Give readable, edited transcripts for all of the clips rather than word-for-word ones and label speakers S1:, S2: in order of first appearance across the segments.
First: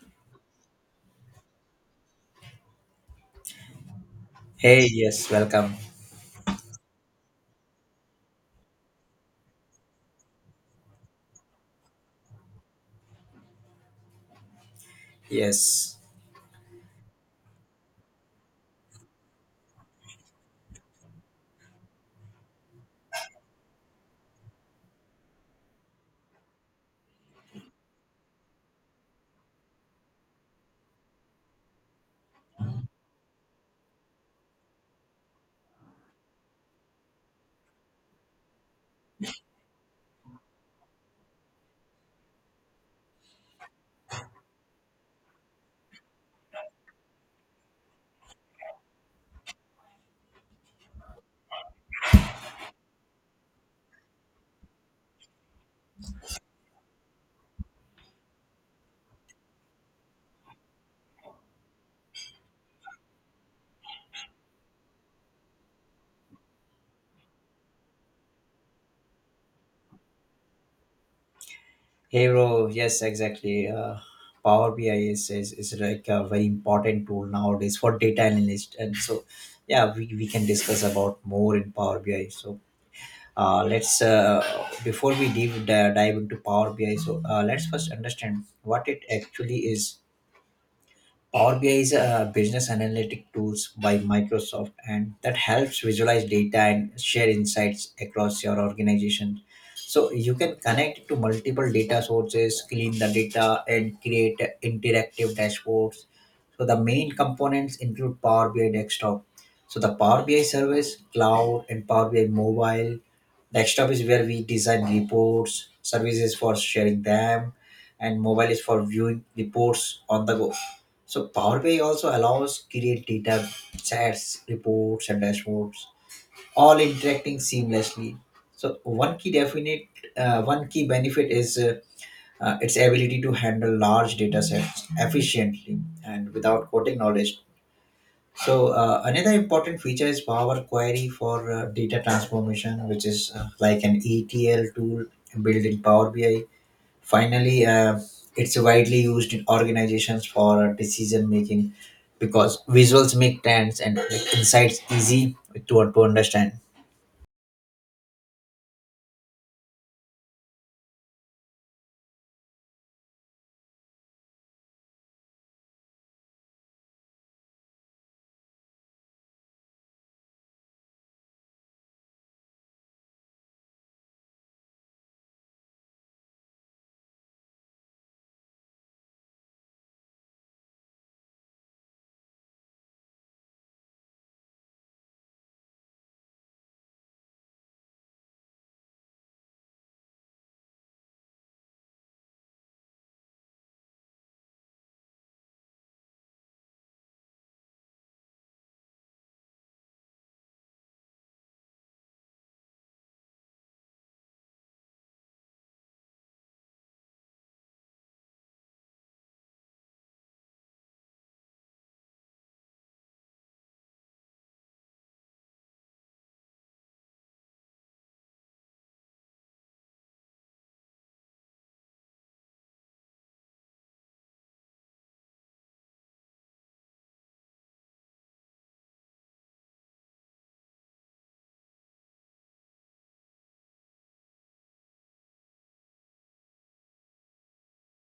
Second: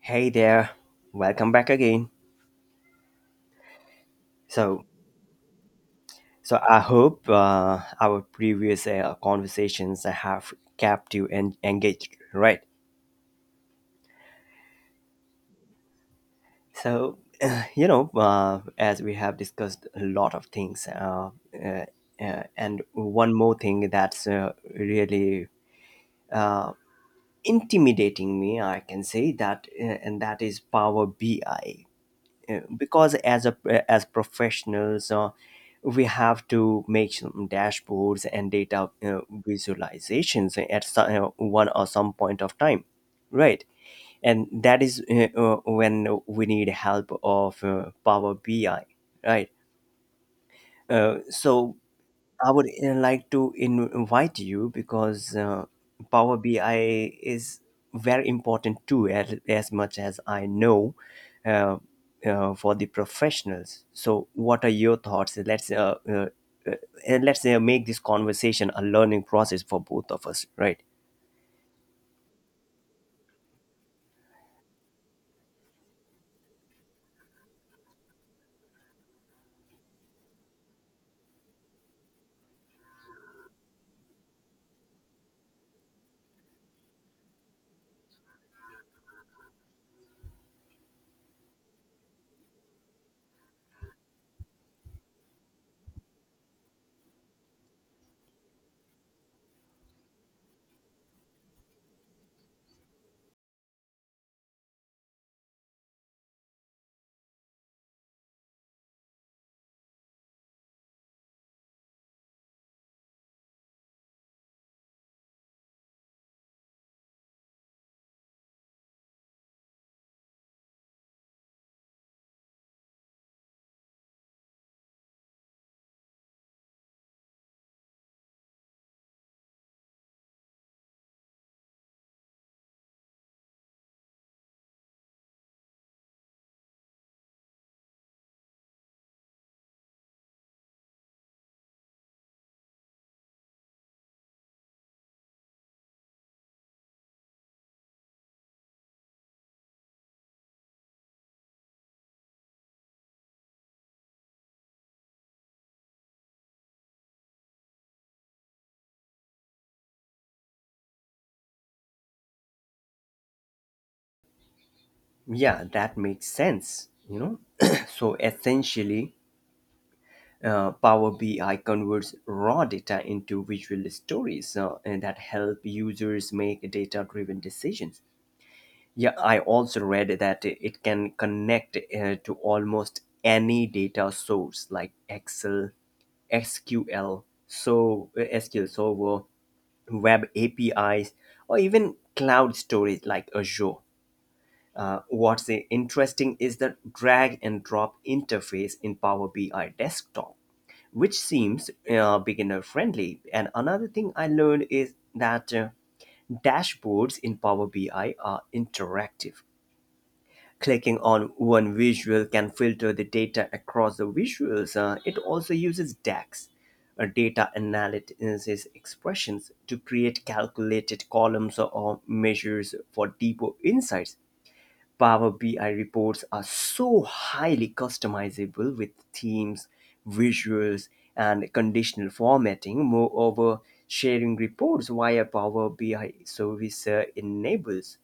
S1: Hey there, welcome back again. So,
S2: Hey, yes, welcome.
S1: so I hope our previous conversations have kept you engaged, right?
S2: Yes.
S1: So, as we have discussed a lot of things, and one more thing that's really uh, intimidating me, I can say that, and that is Power BI. Because as professionals, we have to make some dashboards and data visualizations at one or some point of time, right? And that is when we need help of Power BI, right? So, I would like to invite you because Power BI is very important too, as much as I know, uh, for the professionals. So, what are your thoughts? Let's make this conversation a learning process for both of us, right?
S2: Hey, bro. Yes, exactly. Power BI is like a very important tool nowadays for data analyst. And so, yeah, we can discuss about more in Power BI. So, uh, let's, uh, before we dive into Power BI, so let's first understand what it actually is. Power BI is a business analytic tools by Microsoft, and that helps visualize data and share insights across your organization. So you can connect to multiple data sources, clean the data, and create interactive dashboards. So the main components include Power BI Desktop. So the Power BI service, cloud, and Power BI mobile. Desktop is where we design reports, services for sharing them, and mobile is for viewing reports on the go. So Power BI also allows create data sets, reports, and dashboards, all interacting seamlessly. So one key benefit is its ability to handle large data sets efficiently and without coding knowledge. So another important feature is Power Query for data transformation, which is like an ETL tool built in Power BI. Finally, it's widely used in organizations for decision making because visuals make trends and like, insights easy to understand.
S1: Yeah, that makes sense. You know, so essentially, Power BI converts raw data into visual stories, and that help users make data-driven decisions. Yeah, I also read that it can connect to almost any data source like Excel, SQL Server, web APIs, or even cloud storage like Azure. What's interesting is the drag and drop interface in Power BI Desktop, which seems beginner friendly. And another thing I learned is that dashboards in Power BI are interactive. Clicking on one visual can filter the data across the visuals. It also uses DAX, data analysis expressions, to create calculated columns or measures for deeper insights. Power BI reports are so highly customizable with themes, visuals, and conditional formatting. Moreover, sharing reports via Power BI service enables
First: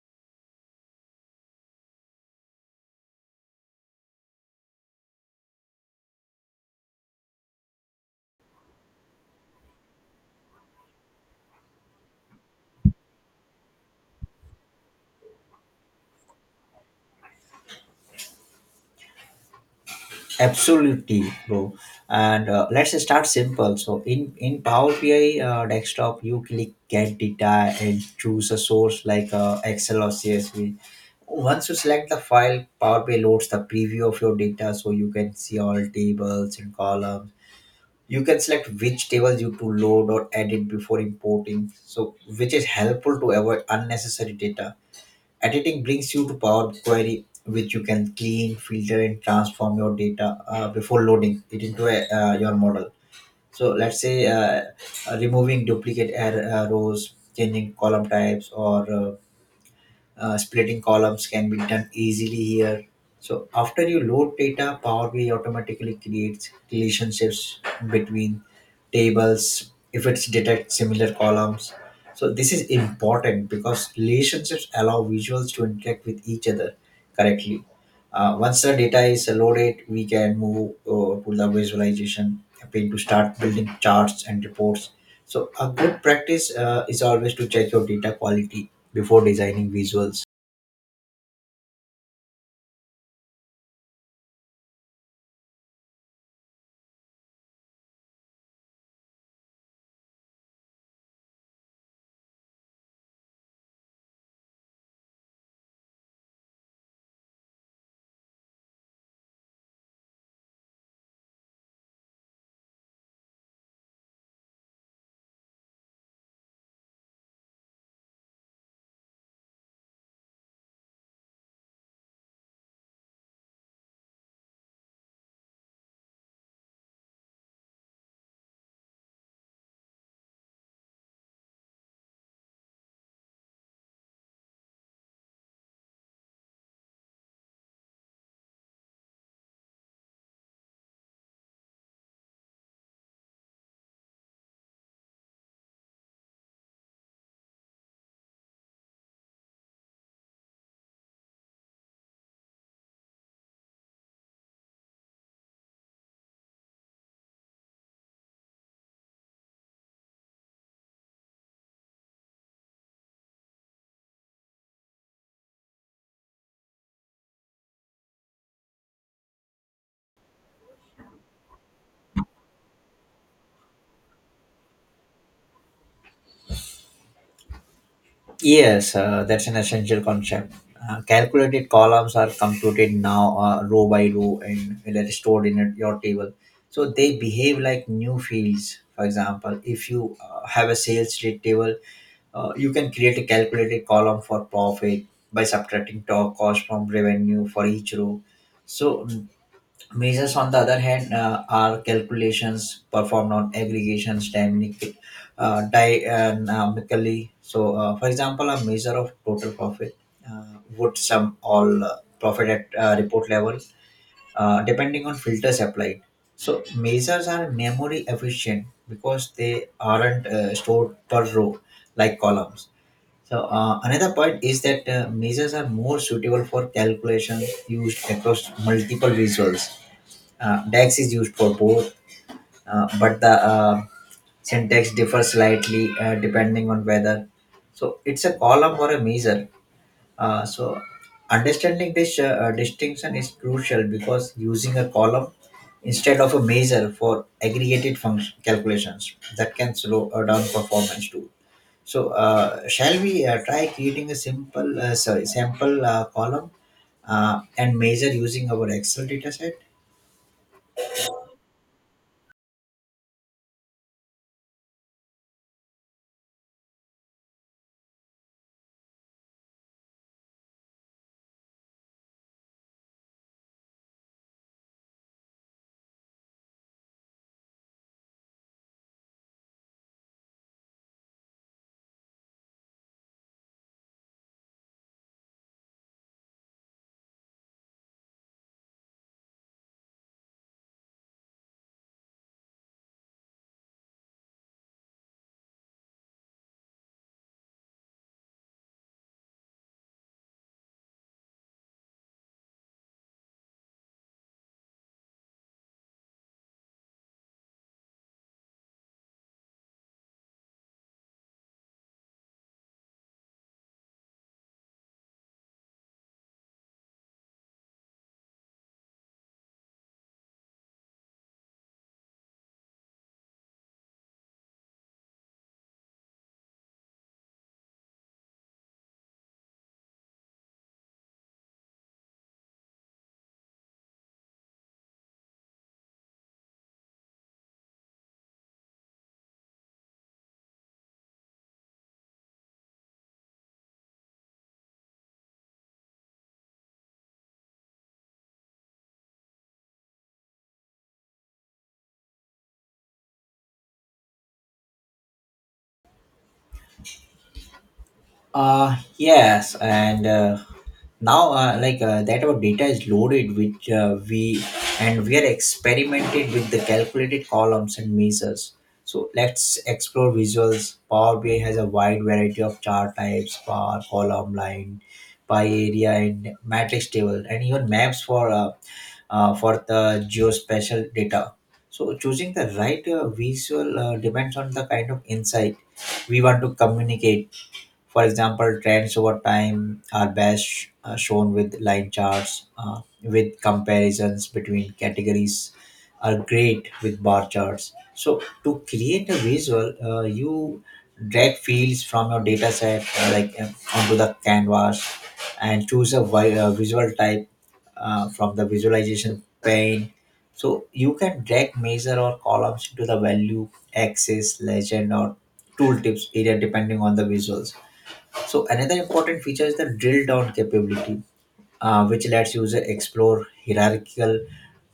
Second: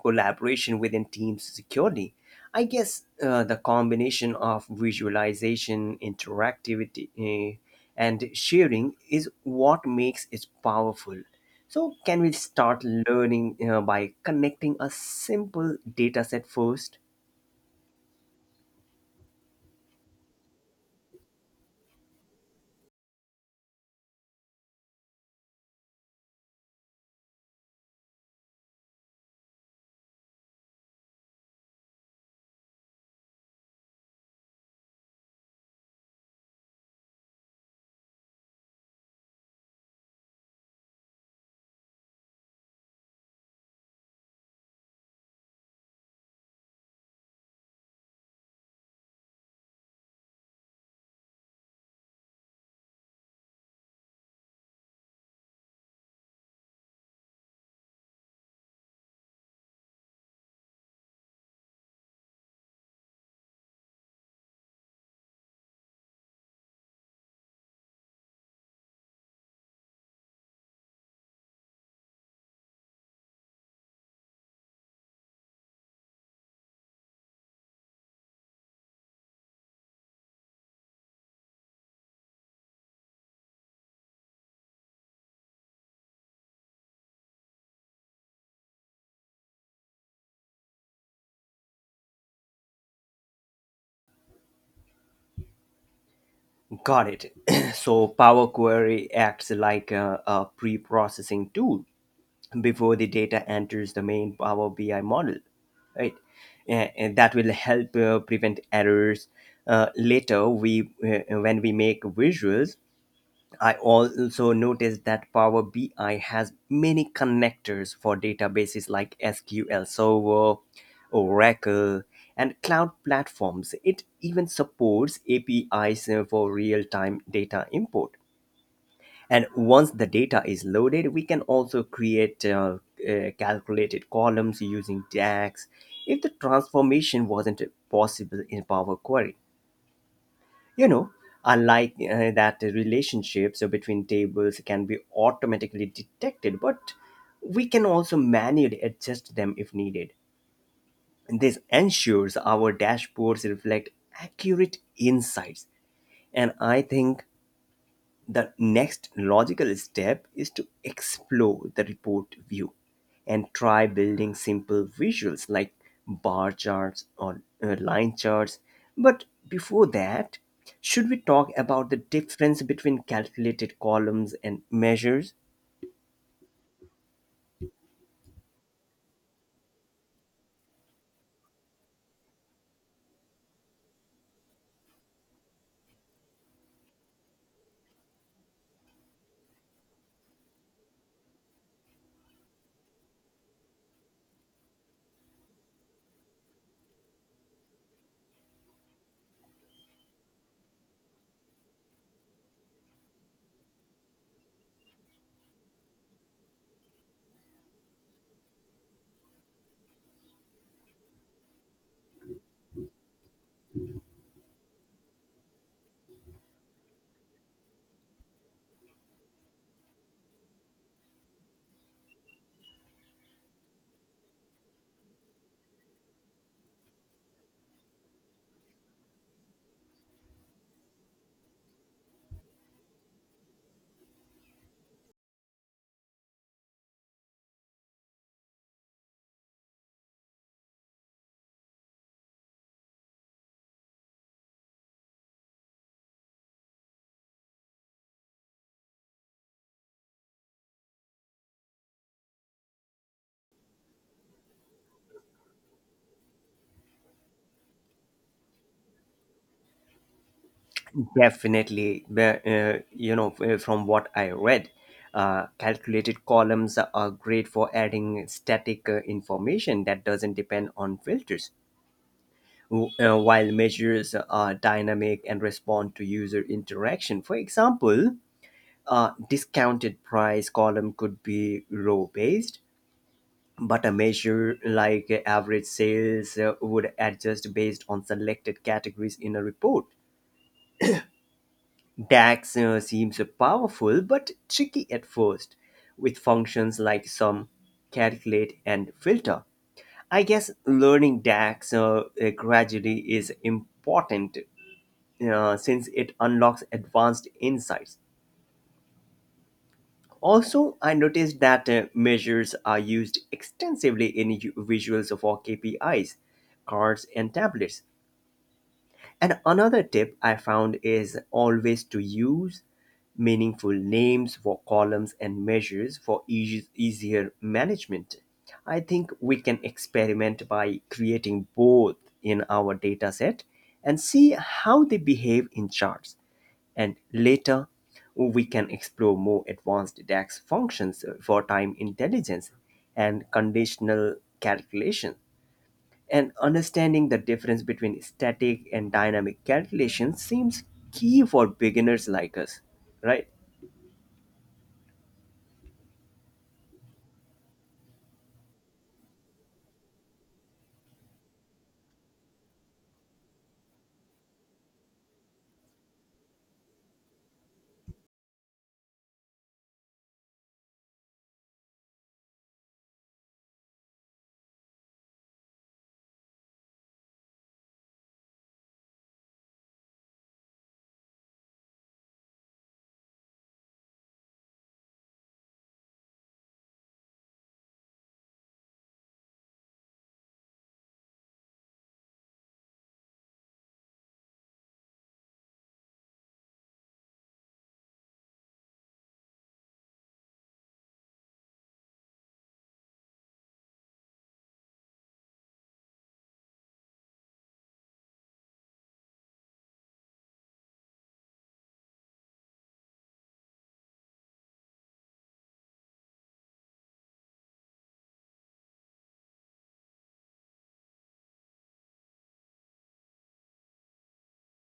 S1: collaboration within teams securely. I guess the combination of visualization, interactivity, and sharing is what makes it powerful. So, can we start learning by connecting a simple data set first?
S2: Absolutely, bro. And let's start simple. So in Power BI desktop, you click get data and choose a source like Excel or CSV. Once you select the file, Power BI loads the preview of your data, so you can see all tables and columns. You can select which tables you to load or edit before importing, so which is helpful to avoid unnecessary data editing. Brings you to Power Query, which you can clean filter and transform your data before loading it into your model. So let's say removing duplicate error rows, changing column types, or splitting columns can be done easily here. So after you load data, Power BI automatically creates relationships between tables if it's detect similar columns. So this is important because relationships allow visuals to interact with each other correctly. Once the data is loaded, we can move to the visualization pane to start building charts and reports. So a good practice is always to check your data quality before designing visuals.
S1: Got it. So, Power Query acts like a pre processing tool before the data enters the main Power BI model, right? And that will help prevent errors. Later, we when we make visuals, I also noticed that Power BI has many connectors for databases like SQL Server, Oracle, and cloud platforms. It even supports APIs for real-time data import. And once the data is loaded, we can also create calculated columns using DAX if the transformation wasn't possible in Power Query. You know, I like that the relationships between tables can be automatically detected, but we can also manually adjust them if needed. This ensures our dashboards reflect accurate insights, and I think the next logical step is to explore the report view and try building simple visuals like bar charts or line charts. But before that, should we talk about the difference between calculated columns and measures?
S2: Yes, that's an essential concept. Calculated columns are computed now row by row, and they're stored in your table. So they behave like new fields. For example, if you have a sales rate table, you can create a calculated column for profit by subtracting cost from revenue for each row. So measures, on the other hand, are calculations performed on aggregations dynamically. So, for example, a measure of total profit uh, would sum all profit at report level, depending on filters applied. So, measures are memory efficient because they aren't stored per row like columns. So another point is that measures are more suitable for calculations used across multiple visuals. DAX is used for both, but the syntax differs slightly depending on whether. So it's a column or a measure. So understanding this distinction is crucial because using a column instead of a measure for aggregated function calculations that can slow down performance too. So shall we try creating a simple sorry sample column and measure using our Excel dataset?
S1: Definitely, but, from what I read, calculated columns are great for adding static information that doesn't depend on filters. While measures are dynamic and respond to user interaction. For example, a discounted price column could be row based, but a measure like average sales would adjust based on selected categories in a report. DAX seems powerful but tricky at first, with functions like sum, calculate, and filter. I guess learning DAX gradually is important, since it unlocks advanced insights. Also, I noticed that measures are used extensively in visuals for KPIs, cards, and tablets. And another tip I found is always to use meaningful names for columns and measures for easier management. I think we can experiment by creating both in our dataset and see how they behave in charts. And later, we can explore more advanced DAX functions for time intelligence and conditional calculations, and understanding the difference between static and dynamic calculations seems key for beginners like us, right?
S2: Yes, and now like that our data is loaded, which we and we are experimented with the calculated columns and measures. So let's explore visuals. Power BI has a wide variety of chart types, bar, column, line, pie area, and matrix table, and even maps for the geospatial data. So choosing the right visual depends on the kind of insight we want to communicate. For example, trends over time are best shown with line charts, with comparisons between categories are great with bar charts. So to create a visual, you drag fields from your data set onto the canvas and choose a visual type from the visualization pane. So you can drag measure or columns into the value axis, legend, or tooltips area depending on the visuals. So another important feature is the drill down capability, which lets user explore hierarchical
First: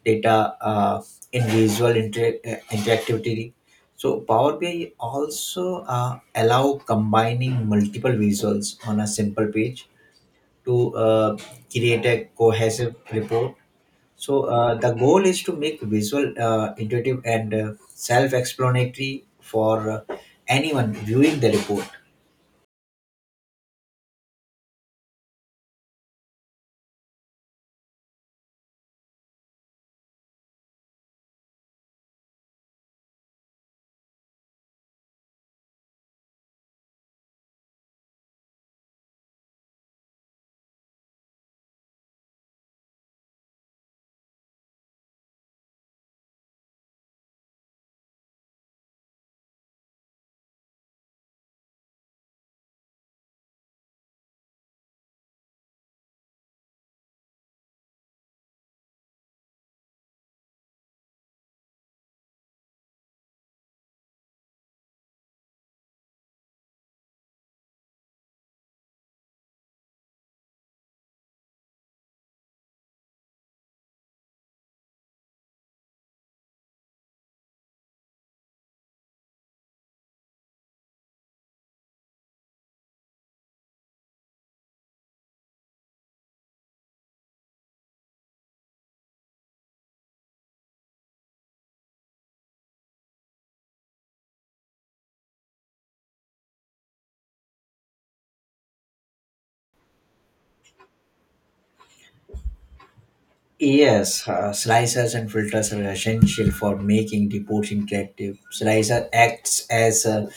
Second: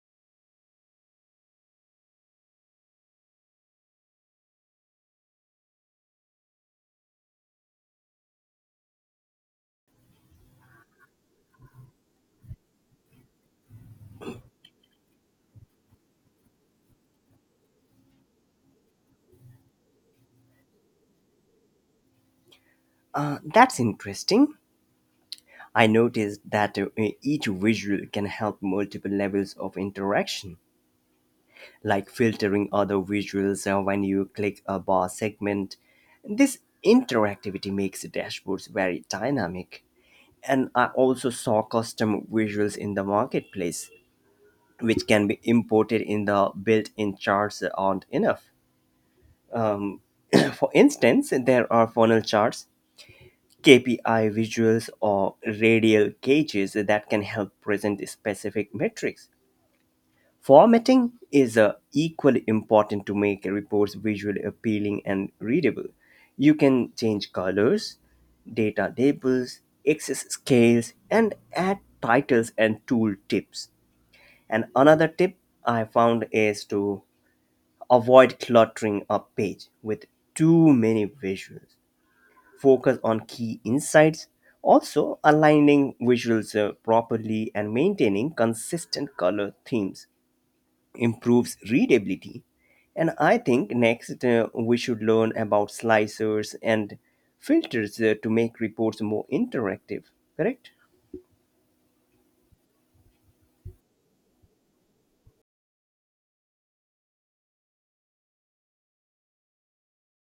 S2: data in visual interactivity. So Power BI also allow combining multiple visuals on a simple page to create a cohesive report. So the goal is to make visual intuitive and self-explanatory for anyone viewing the report.
S1: That's interesting. I noticed that each visual can help multiple levels of interaction, like filtering other visuals when you click a bar segment. This interactivity makes dashboards very dynamic. And I also saw custom visuals in the marketplace which can be imported in the built-in charts aren't enough. Um, for instance, there are funnel charts, KPI visuals, or radial gauges that can help present specific metrics. Formatting is equally important to make reports visually appealing and readable. You can change colors, data labels, axis scales, and add titles and tool tips. And another tip I found is to avoid cluttering a page with too many visuals. Focus on key insights. Also, aligning visuals properly and maintaining consistent color themes improves readability. And I think next we should learn about slicers and filters to make reports more interactive, correct?
S2: Yes, slicers and filters are essential for making reports interactive. Slicer acts as a,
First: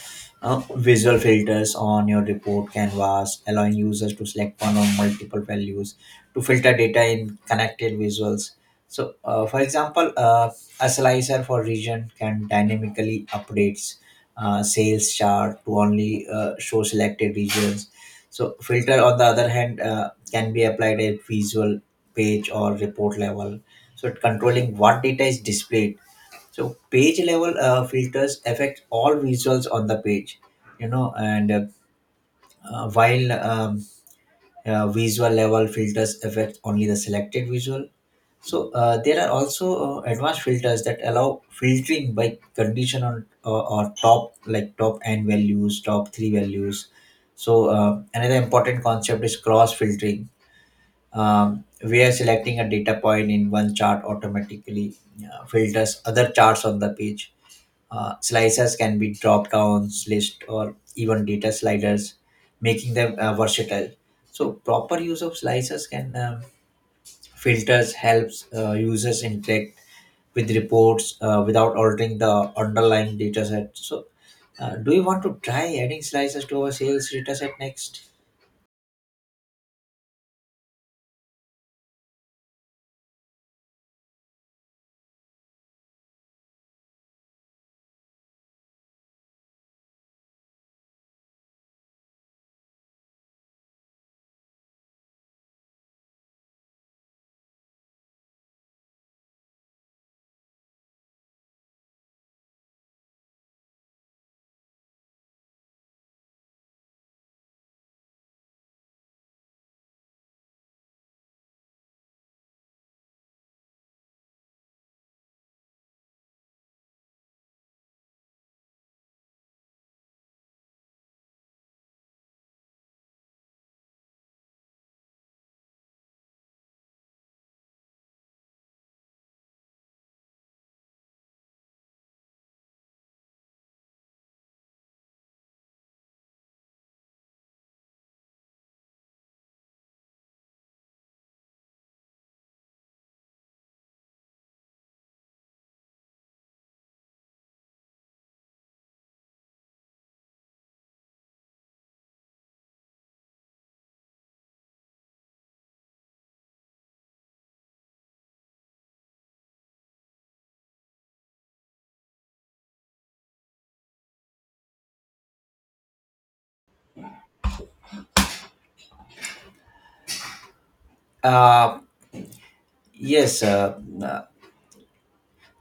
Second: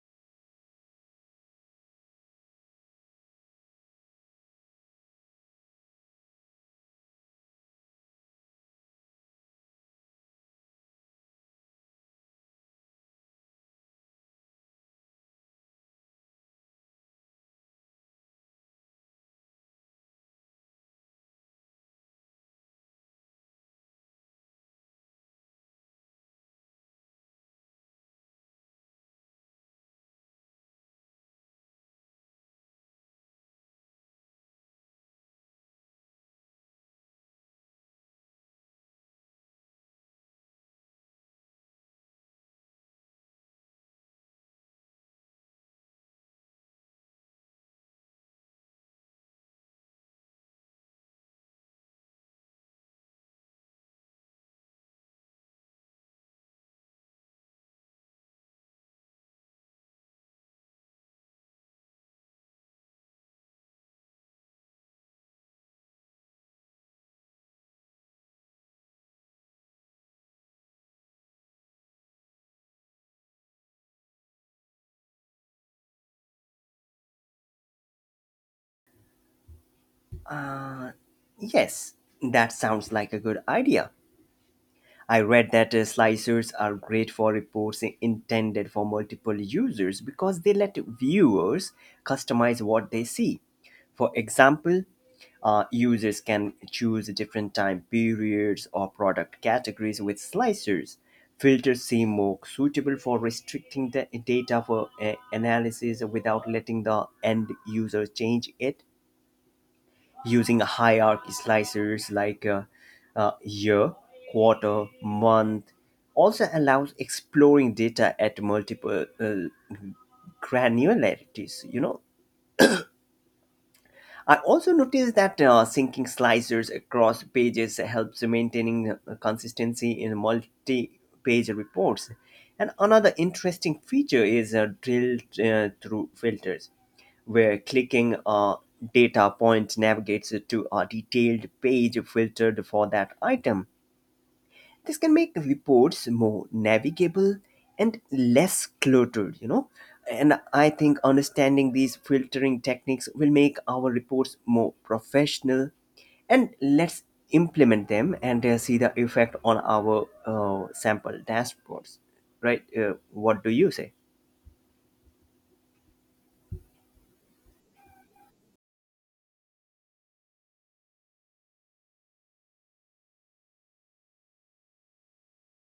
S2: uh, visual filters on your report canvas, allowing users to select one or multiple values to filter data in connected visuals. So, for example, a slicer for region can dynamically updates sales chart to only show selected regions. So filter on the other hand can be applied at visual, page, or report level, so controlling what data is displayed. So page level filters affect all visuals on the page, you know, and while visual level filters affect only the selected visual. So there are also advanced filters that allow filtering by condition on, or top like top N values, top three values. So another important concept is cross filtering, where selecting a data point in one chart automatically filters other charts on the page. Slicers can be drop downs, list, or even data sliders, making them versatile. So proper use of slicers can filters helps users interact with reports without altering the underlying data set. So, do you want to try adding slices to our sales data set next?
S1: Uh, yes, that sounds like a good idea. I read that slicers are great for reports intended for multiple users because they let viewers customize what they see. For example, users can choose different time periods or product categories with slicers. Filters seem more suitable for restricting the data for analysis without letting the end user change it using hierarchy slicers like year, quarter, month, also allows exploring data at multiple granularities. You know, I also noticed that syncing slicers across pages helps maintaining consistency in multi-page reports. And another interesting feature is drilled through filters where clicking a data point navigates it to a detailed page filtered for that item. This can make reports more navigable and less cluttered, you know. And I think understanding these filtering techniques will make our reports more professional, and let's implement them and see the effect on our sample dashboards, right? What do you say?
S2: Yes,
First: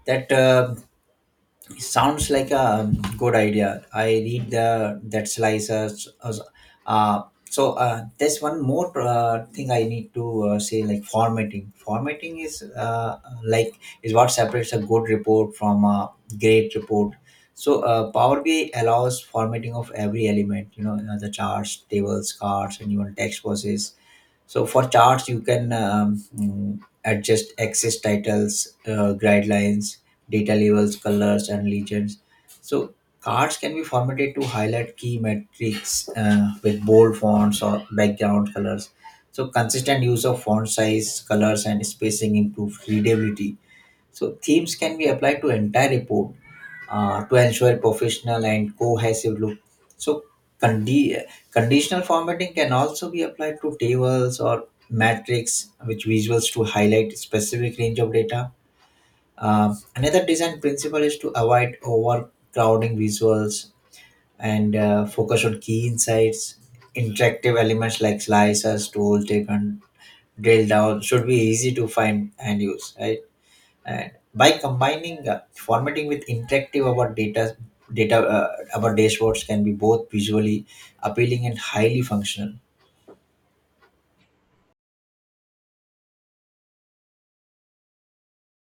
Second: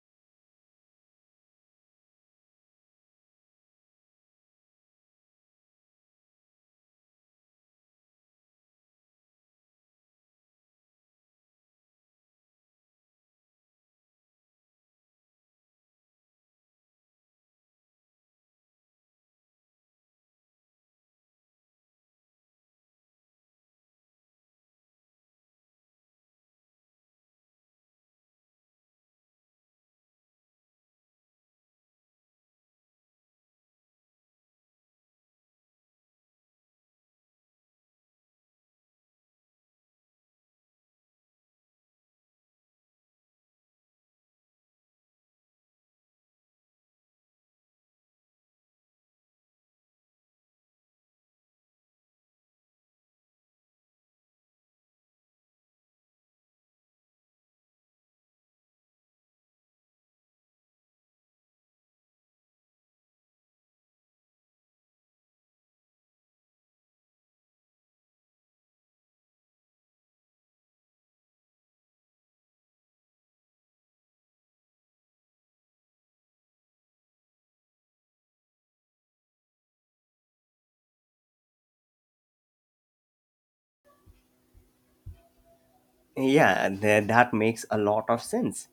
S2: that sounds like a good idea. I read the that slices. Uh, there's one more thing I need to say, like formatting. Formatting is is what separates a good report from a great report. So Power BI allows formatting of every element. The charts, tables, cards, and even text boxes. So for charts, you can adjust access titles, guidelines, data labels, colors, and legends. So cards can be formatted to highlight key metrics with bold fonts or background colors. So consistent use of font size, colors, and spacing improves readability. So themes can be applied to entire report to ensure professional and cohesive look. So condi- conditional formatting can also be applied to tables or matrix which visuals to highlight specific range of data. Another design principle is to avoid overcrowding visuals and focus on key insights. Interactive elements like slicers, tool, taken, drill down should be easy to find and use, right? And by combining formatting with interactive our data data, our dashboards can be both visually appealing and highly functional.
S1: Yeah, and that makes a lot of sense.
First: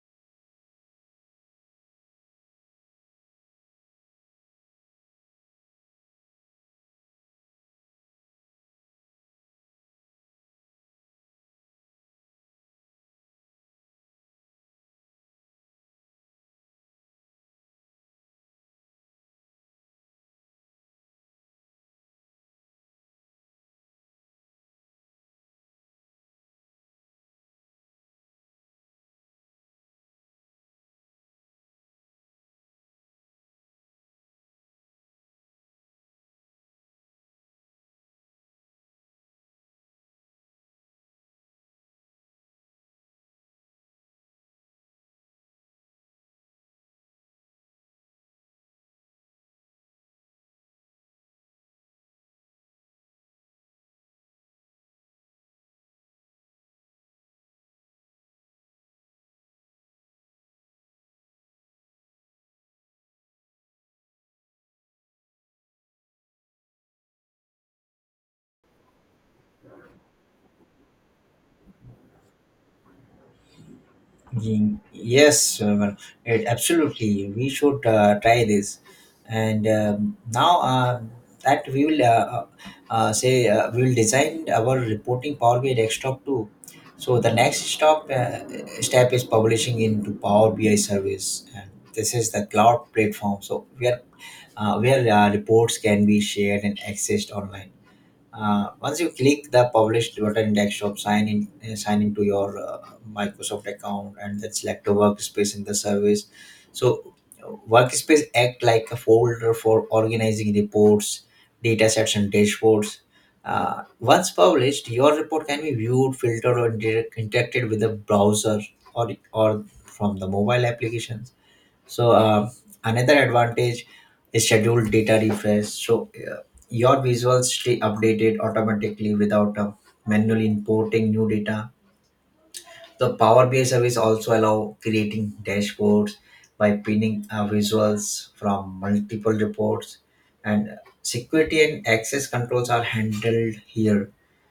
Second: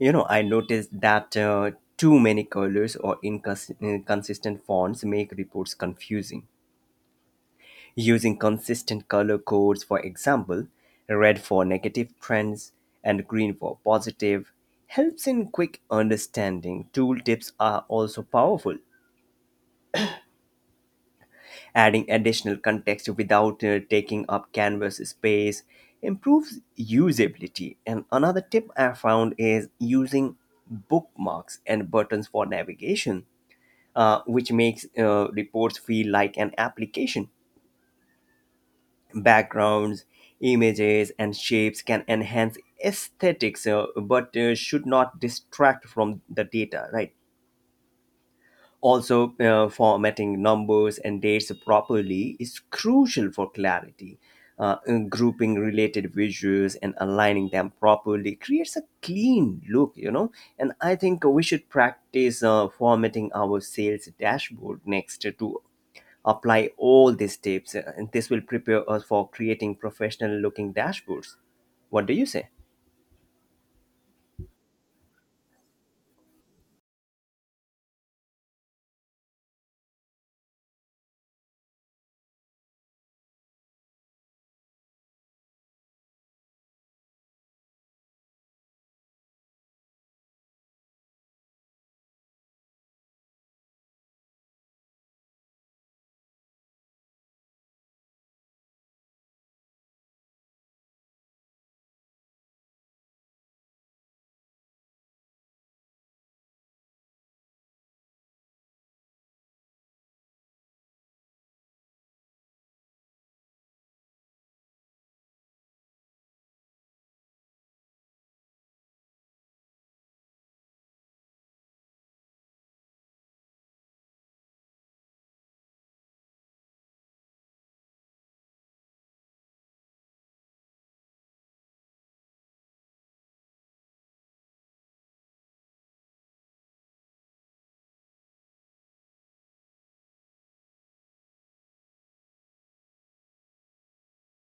S1: You know, I noticed that too many colors or inconsistent fonts make reports confusing. Using consistent color codes, for example, red for negative trends and green for positive, helps in quick understanding. Tooltips are also powerful. Adding additional context without taking up canvas space improves usability. And another tip I found is using bookmarks and buttons for navigation, which makes reports feel like an application. Backgrounds, images, and shapes can enhance aesthetics, but should not distract from the data, right? Also, formatting numbers and dates properly is crucial for clarity. And grouping related visuals and aligning them properly creates a clean look, you know. And I think we should practice formatting our sales dashboard next to apply all these tips. And this will prepare us for creating professional looking dashboards. What do you say?
S2: Yes, absolutely. We should try this. And now that we will say we will design our reporting Power BI desktop too. So the next stop step is publishing into Power BI service. And this is the cloud platform. So where reports can be shared and accessed online. Once you click the published button in desktop, sign into your Microsoft account and then select a workspace in the service. So workspace act like a folder for organizing reports, data sets, and dashboards. Once published, your report can be viewed, filtered, or inter- interacted with the browser, or from the mobile application. So another advantage is scheduled data refresh. So your visuals stay updated automatically without manually importing new data. The Power BI service also allow creating dashboards by pinning visuals from multiple reports, and security and access controls are handled here.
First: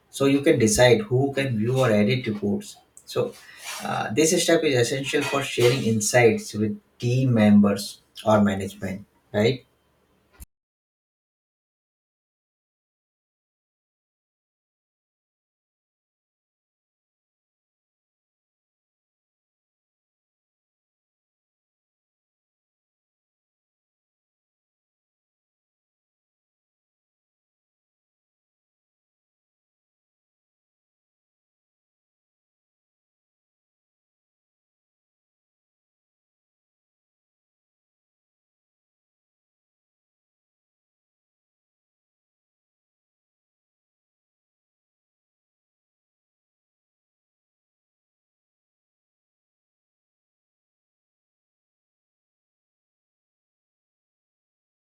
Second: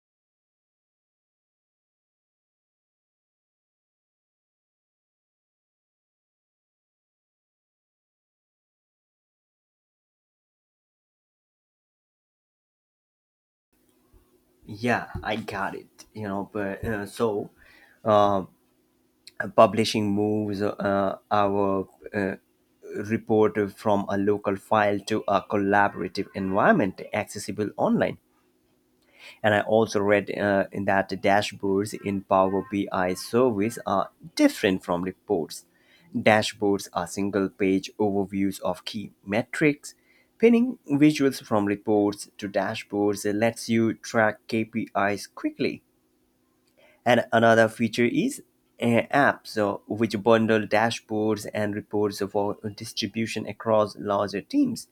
S2: So you can decide who can view or edit reports. So this step is essential for sharing insights with team members or management, right?
S1: Yeah, I got it. You know, but so. Um, Publishing moves our uh, report from a local file to a collaborative environment accessible online. And I also read that dashboards in Power BI service are different from reports. Dashboards are single page overviews of key metrics. Pinning visuals from reports to dashboards lets you track KPIs quickly. And another feature is apps, so which bundle dashboards and reports for distribution across larger teams.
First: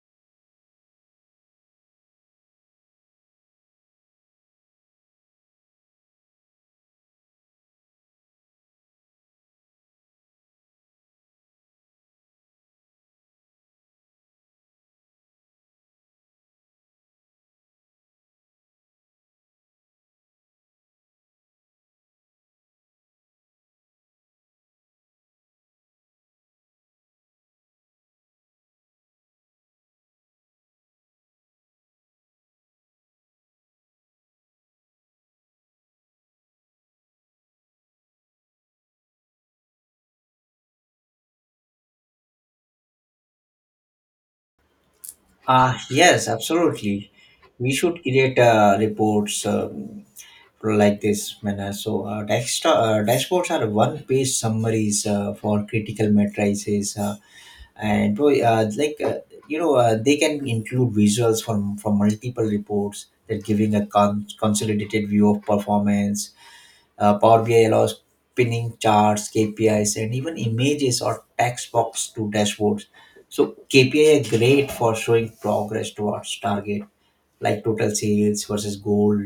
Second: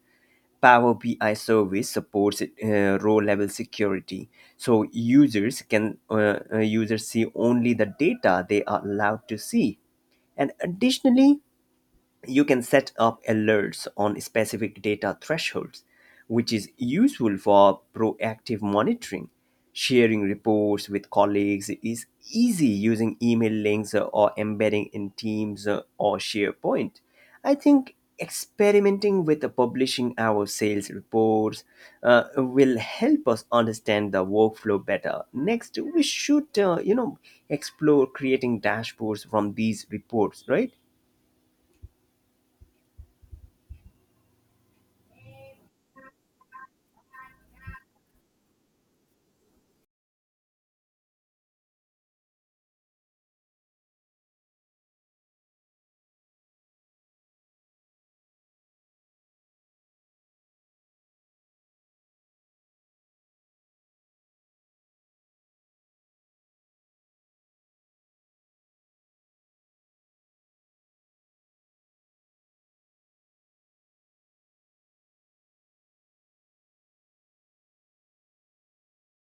S1: Power BI service supports row-level security, so users see only the data they are allowed to see. And additionally, you can set up alerts on specific data thresholds, which is useful for proactive monitoring. Sharing reports with colleagues is easy using email links or embedding in Teams or SharePoint. I think experimenting with publishing our sales reports will help us understand the workflow better. Next, we should, explore creating dashboards from these reports, right?
S2: Yes, absolutely. We should create reports like this manner. So, dashboards are one page summaries for critical matrices. And boy, like you know They can include visuals from multiple reports that giving a consolidated view of performance. Power BI allows pinning charts, KPIs, and even images or text box to dashboards. So KPI are great for showing progress towards target, like total sales versus goal.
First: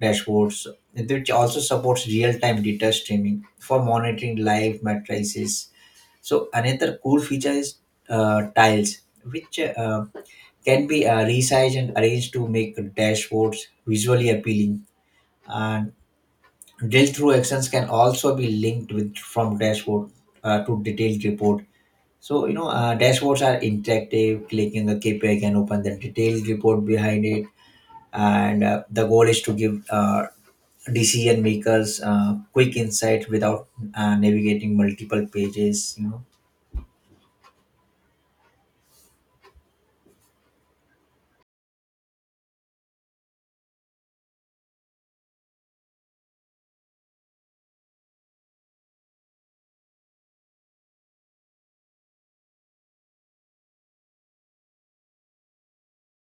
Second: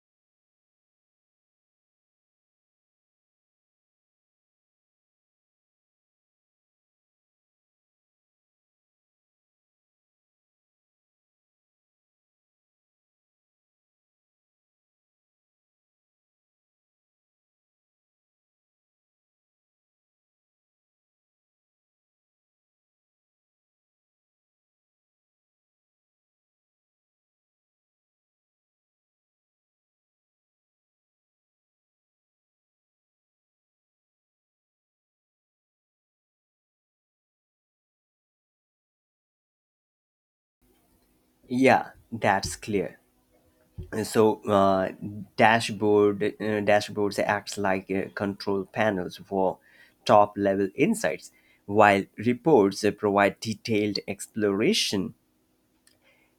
S2: Dashboards, which also supports real-time data streaming for monitoring live matrices. So another cool feature is tiles, which can be resized and arranged to make dashboards visually appealing. And drill through actions can also be linked with from dashboard to detailed report. So you know dashboards are interactive. Clicking a KPI can open the detailed report behind it. And the goal is to give decision makers quick insight without navigating multiple pages, you know.
S1: Yeah, that's clear. So dashboard uh, dashboards acts like control panels for top level insights, while reports provide detailed exploration.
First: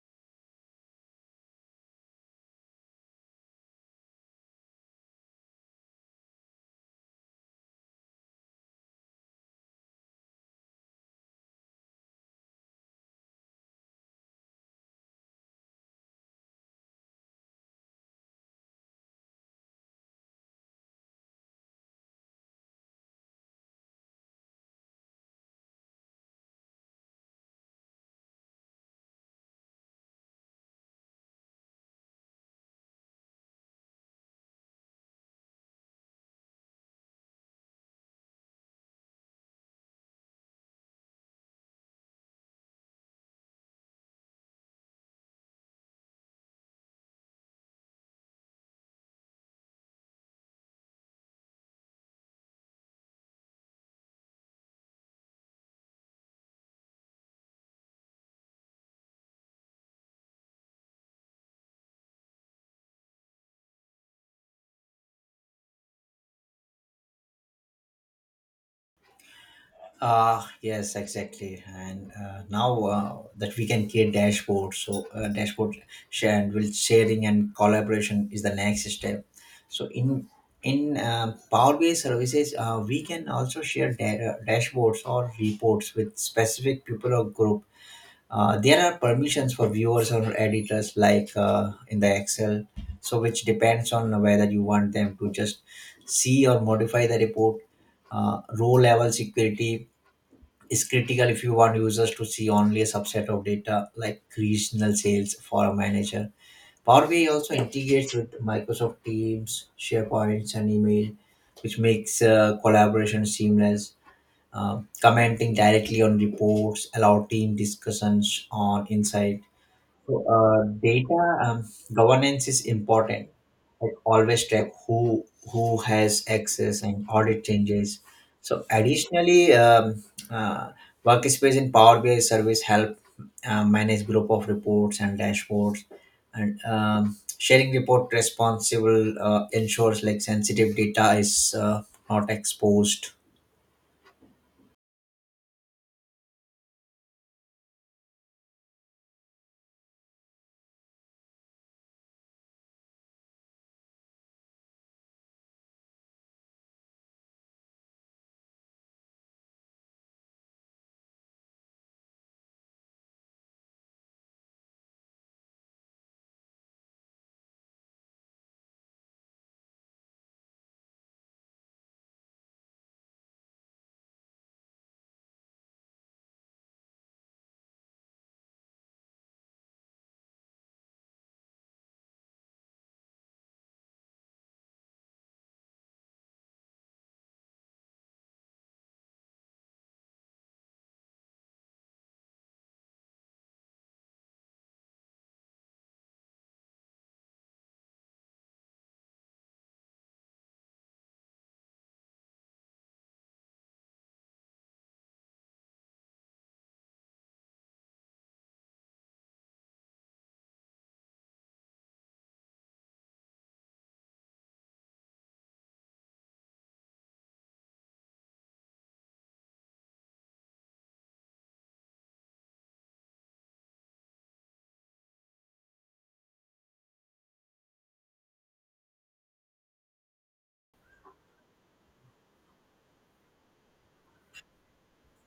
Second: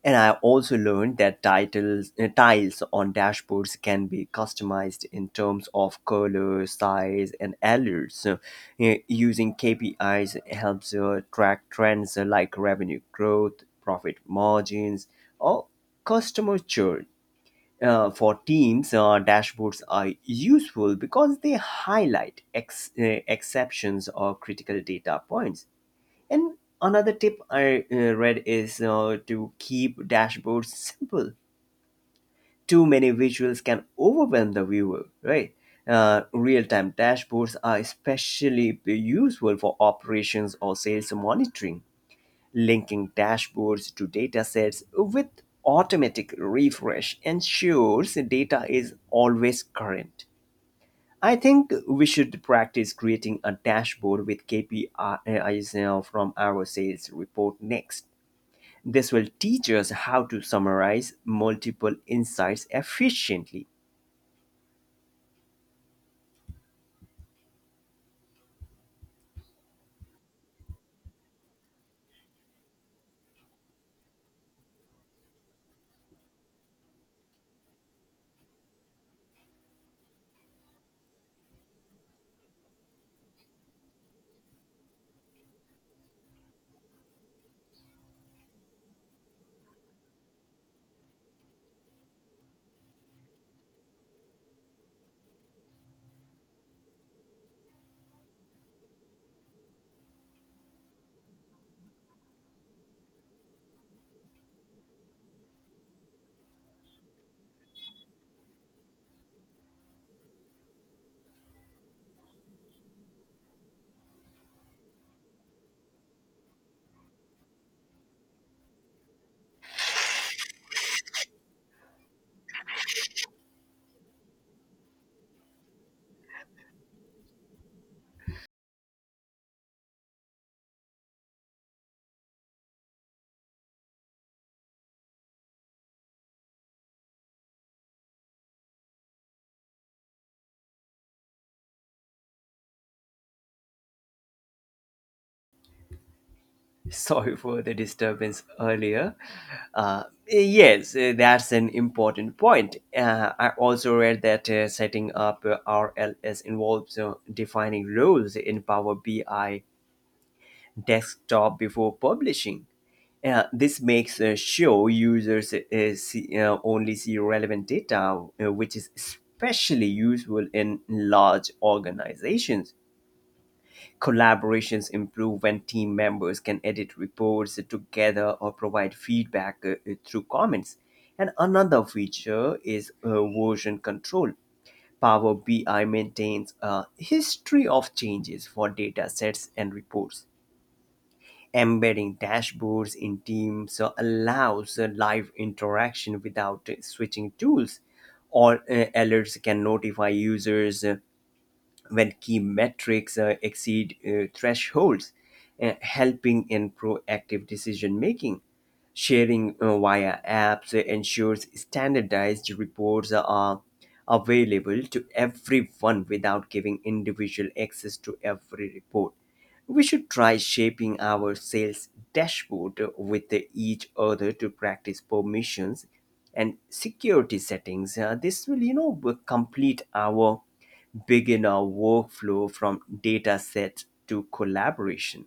S1: And I also learned that tiles on dashboards can be customized in terms of color, size, and alerts. So, using KPIs helps track trends like revenue growth, profit margins, or customer churn. For teams, dashboards are useful because they highlight exceptions or critical data points. And another tip I read is to keep dashboards simple. Too many visuals can overwhelm the viewer, right? Real time dashboards are especially useful for operations or sales monitoring. Linking dashboards to datasets with automatic refresh ensures data is always current. I think we should practice creating a dashboard with KPIs now from our sales report next. This will teach us how to summarize multiple insights efficiently.
S2: Ah, yes, exactly. And now that we can create dashboards, so dashboard share and will sharing and collaboration is the next step. So in Power BI services, we can also share dashboards or reports with specific people or group. There are permissions for viewers or editors, like in the Excel, so which depends on whether you want them to just see or modify the report. Row level security is critical if you want users to see only a subset of data like regional sales for a manager. Power BI also integrates with Microsoft Teams, SharePoint, and email, which makes collaboration seamless. Commenting directly on reports, allow team discussions on insight. So, data governance is important. Like always track who has access and audit changes. So, additionally, uh, workspace in Power BI service help manage group of reports and dashboards, and sharing report responsible ensures like sensitive data is not exposed.
S1: Sorry for the disturbance earlier. Yes, that's an important point. I also read that setting up RLS involves defining roles in Power BI desktop before publishing. This makes sure users only see relevant data, which is especially useful in large organizations. Collaborations improve when team members can edit reports together or provide feedback through comments. And another feature is version control. Power BI maintains a history of changes for data sets and reports. Embedding dashboards in Teams allows live interaction without switching tools. All Alerts can notify users when key metrics exceed thresholds, helping in proactive decision making. Sharing via apps ensures standardized reports are available to everyone without giving individual access to every report. We should try shaping our sales dashboard with each other to practice permissions and security settings. This will complete our beginner workflow from data set to collaboration.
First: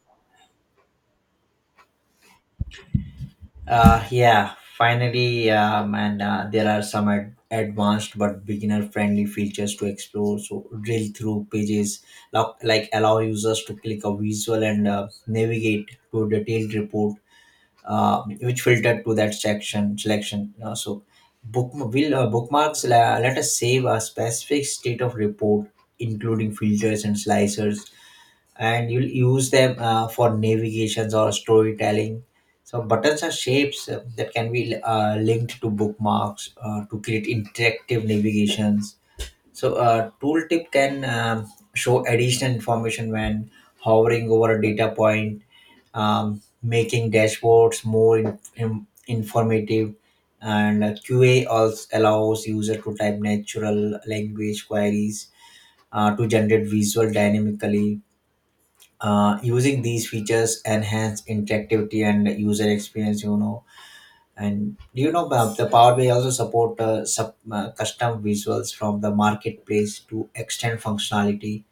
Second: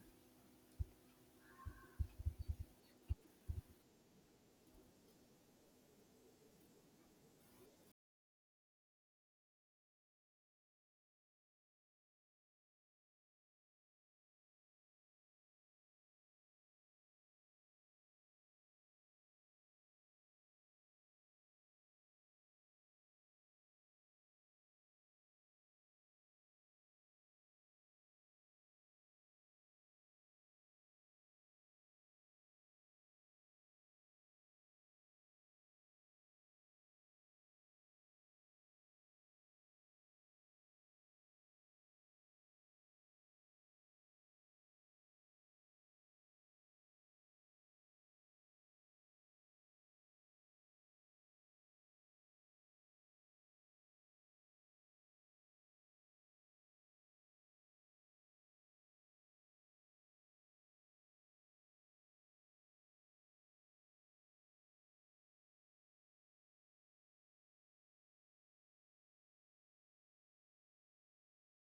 S2: Yeah, finally, and there are some advanced but beginner-friendly features to explore. So, drill through pages, like allow users to click a visual and navigate to a detailed report, which filtered to that section selection. Bookmarks let us save a specific state of report, including filters and slicers, and you'll use them for navigations or storytelling. So buttons are shapes that can be linked to bookmarks to create interactive navigations. So a tooltip can show additional information when hovering over a data point, making dashboards more informative. And QA also allows user to type natural language queries to generate visual dynamically. Using these features enhance interactivity and user experience, you know. And do you know about the Power BI also support custom visuals from the marketplace to extend functionality.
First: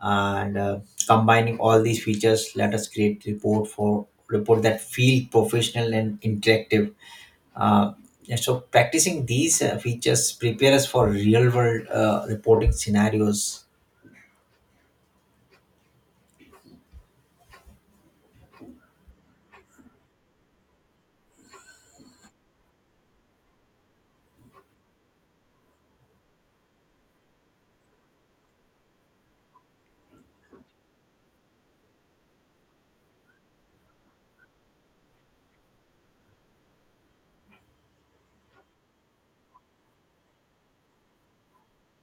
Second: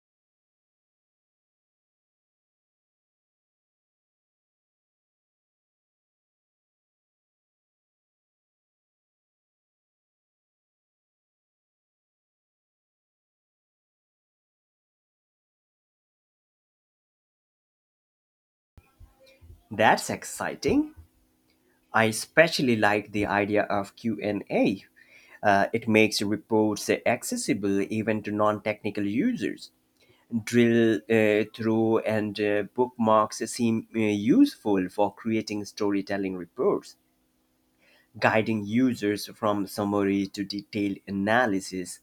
S2: And combining all these features let us create report for report that feel professional and interactive. Uh, and so practicing these features prepare us for real world reporting scenarios.
S1: That's exciting. I especially like the idea of Q&A. It makes reports accessible even to non-technical users. Drill through, and bookmarks seem useful for creating storytelling reports, guiding users from summary to detailed analysis.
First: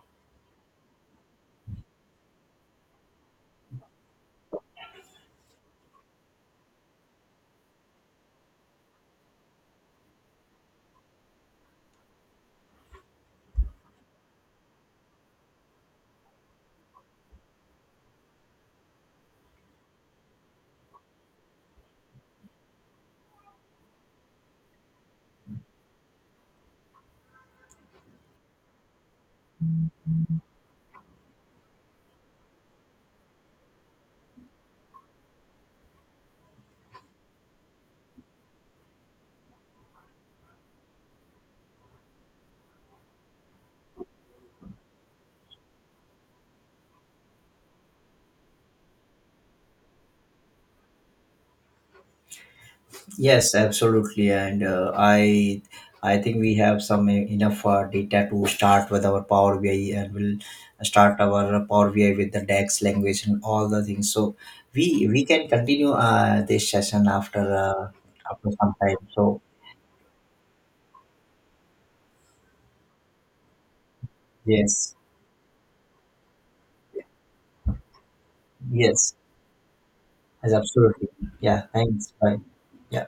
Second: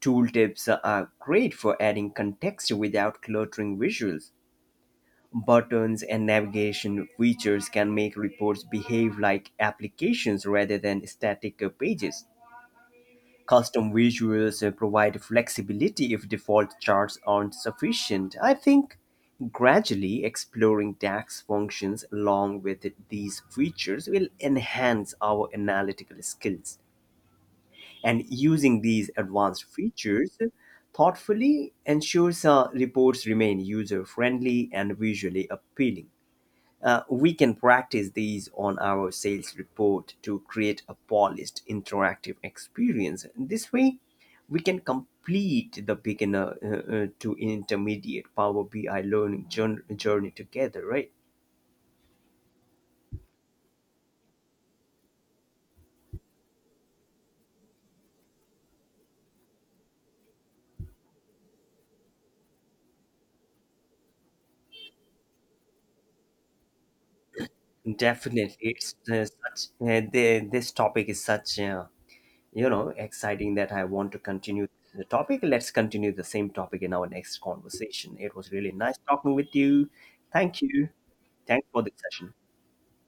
S1: Tooltips are great for adding context without cluttering visuals. Buttons and navigation features can make reports behave like applications rather than static pages. Custom visuals provide flexibility if default charts aren't sufficient. I think gradually exploring DAX functions along with these features will enhance our analytical skills. And using these advanced features thoughtfully ensures our reports remain user friendly and visually appealing. We can practice these on our sales report to create a polished interactive experience. This way, we can complete the beginner to intermediate Power BI learning journey together, right?
S2: Yes, absolutely, and I think we have some enough data to start with our Power BI, and we'll start our Power BI with the DAX language and all the things. So we can continue this session after
S1: Definitely,
S2: some time. So
S1: this topic is such, you know, exciting that I want to continue
S2: yes,
S1: the topic. Let's continue the same topic in our next conversation. It was really nice
S2: yes,
S1: talking with you.
S2: yes,
S1: Thank you.
S2: absolutely. Yeah,
S1: Thanks for the
S2: thanks.
S1: session.
S2: Bye. Yeah.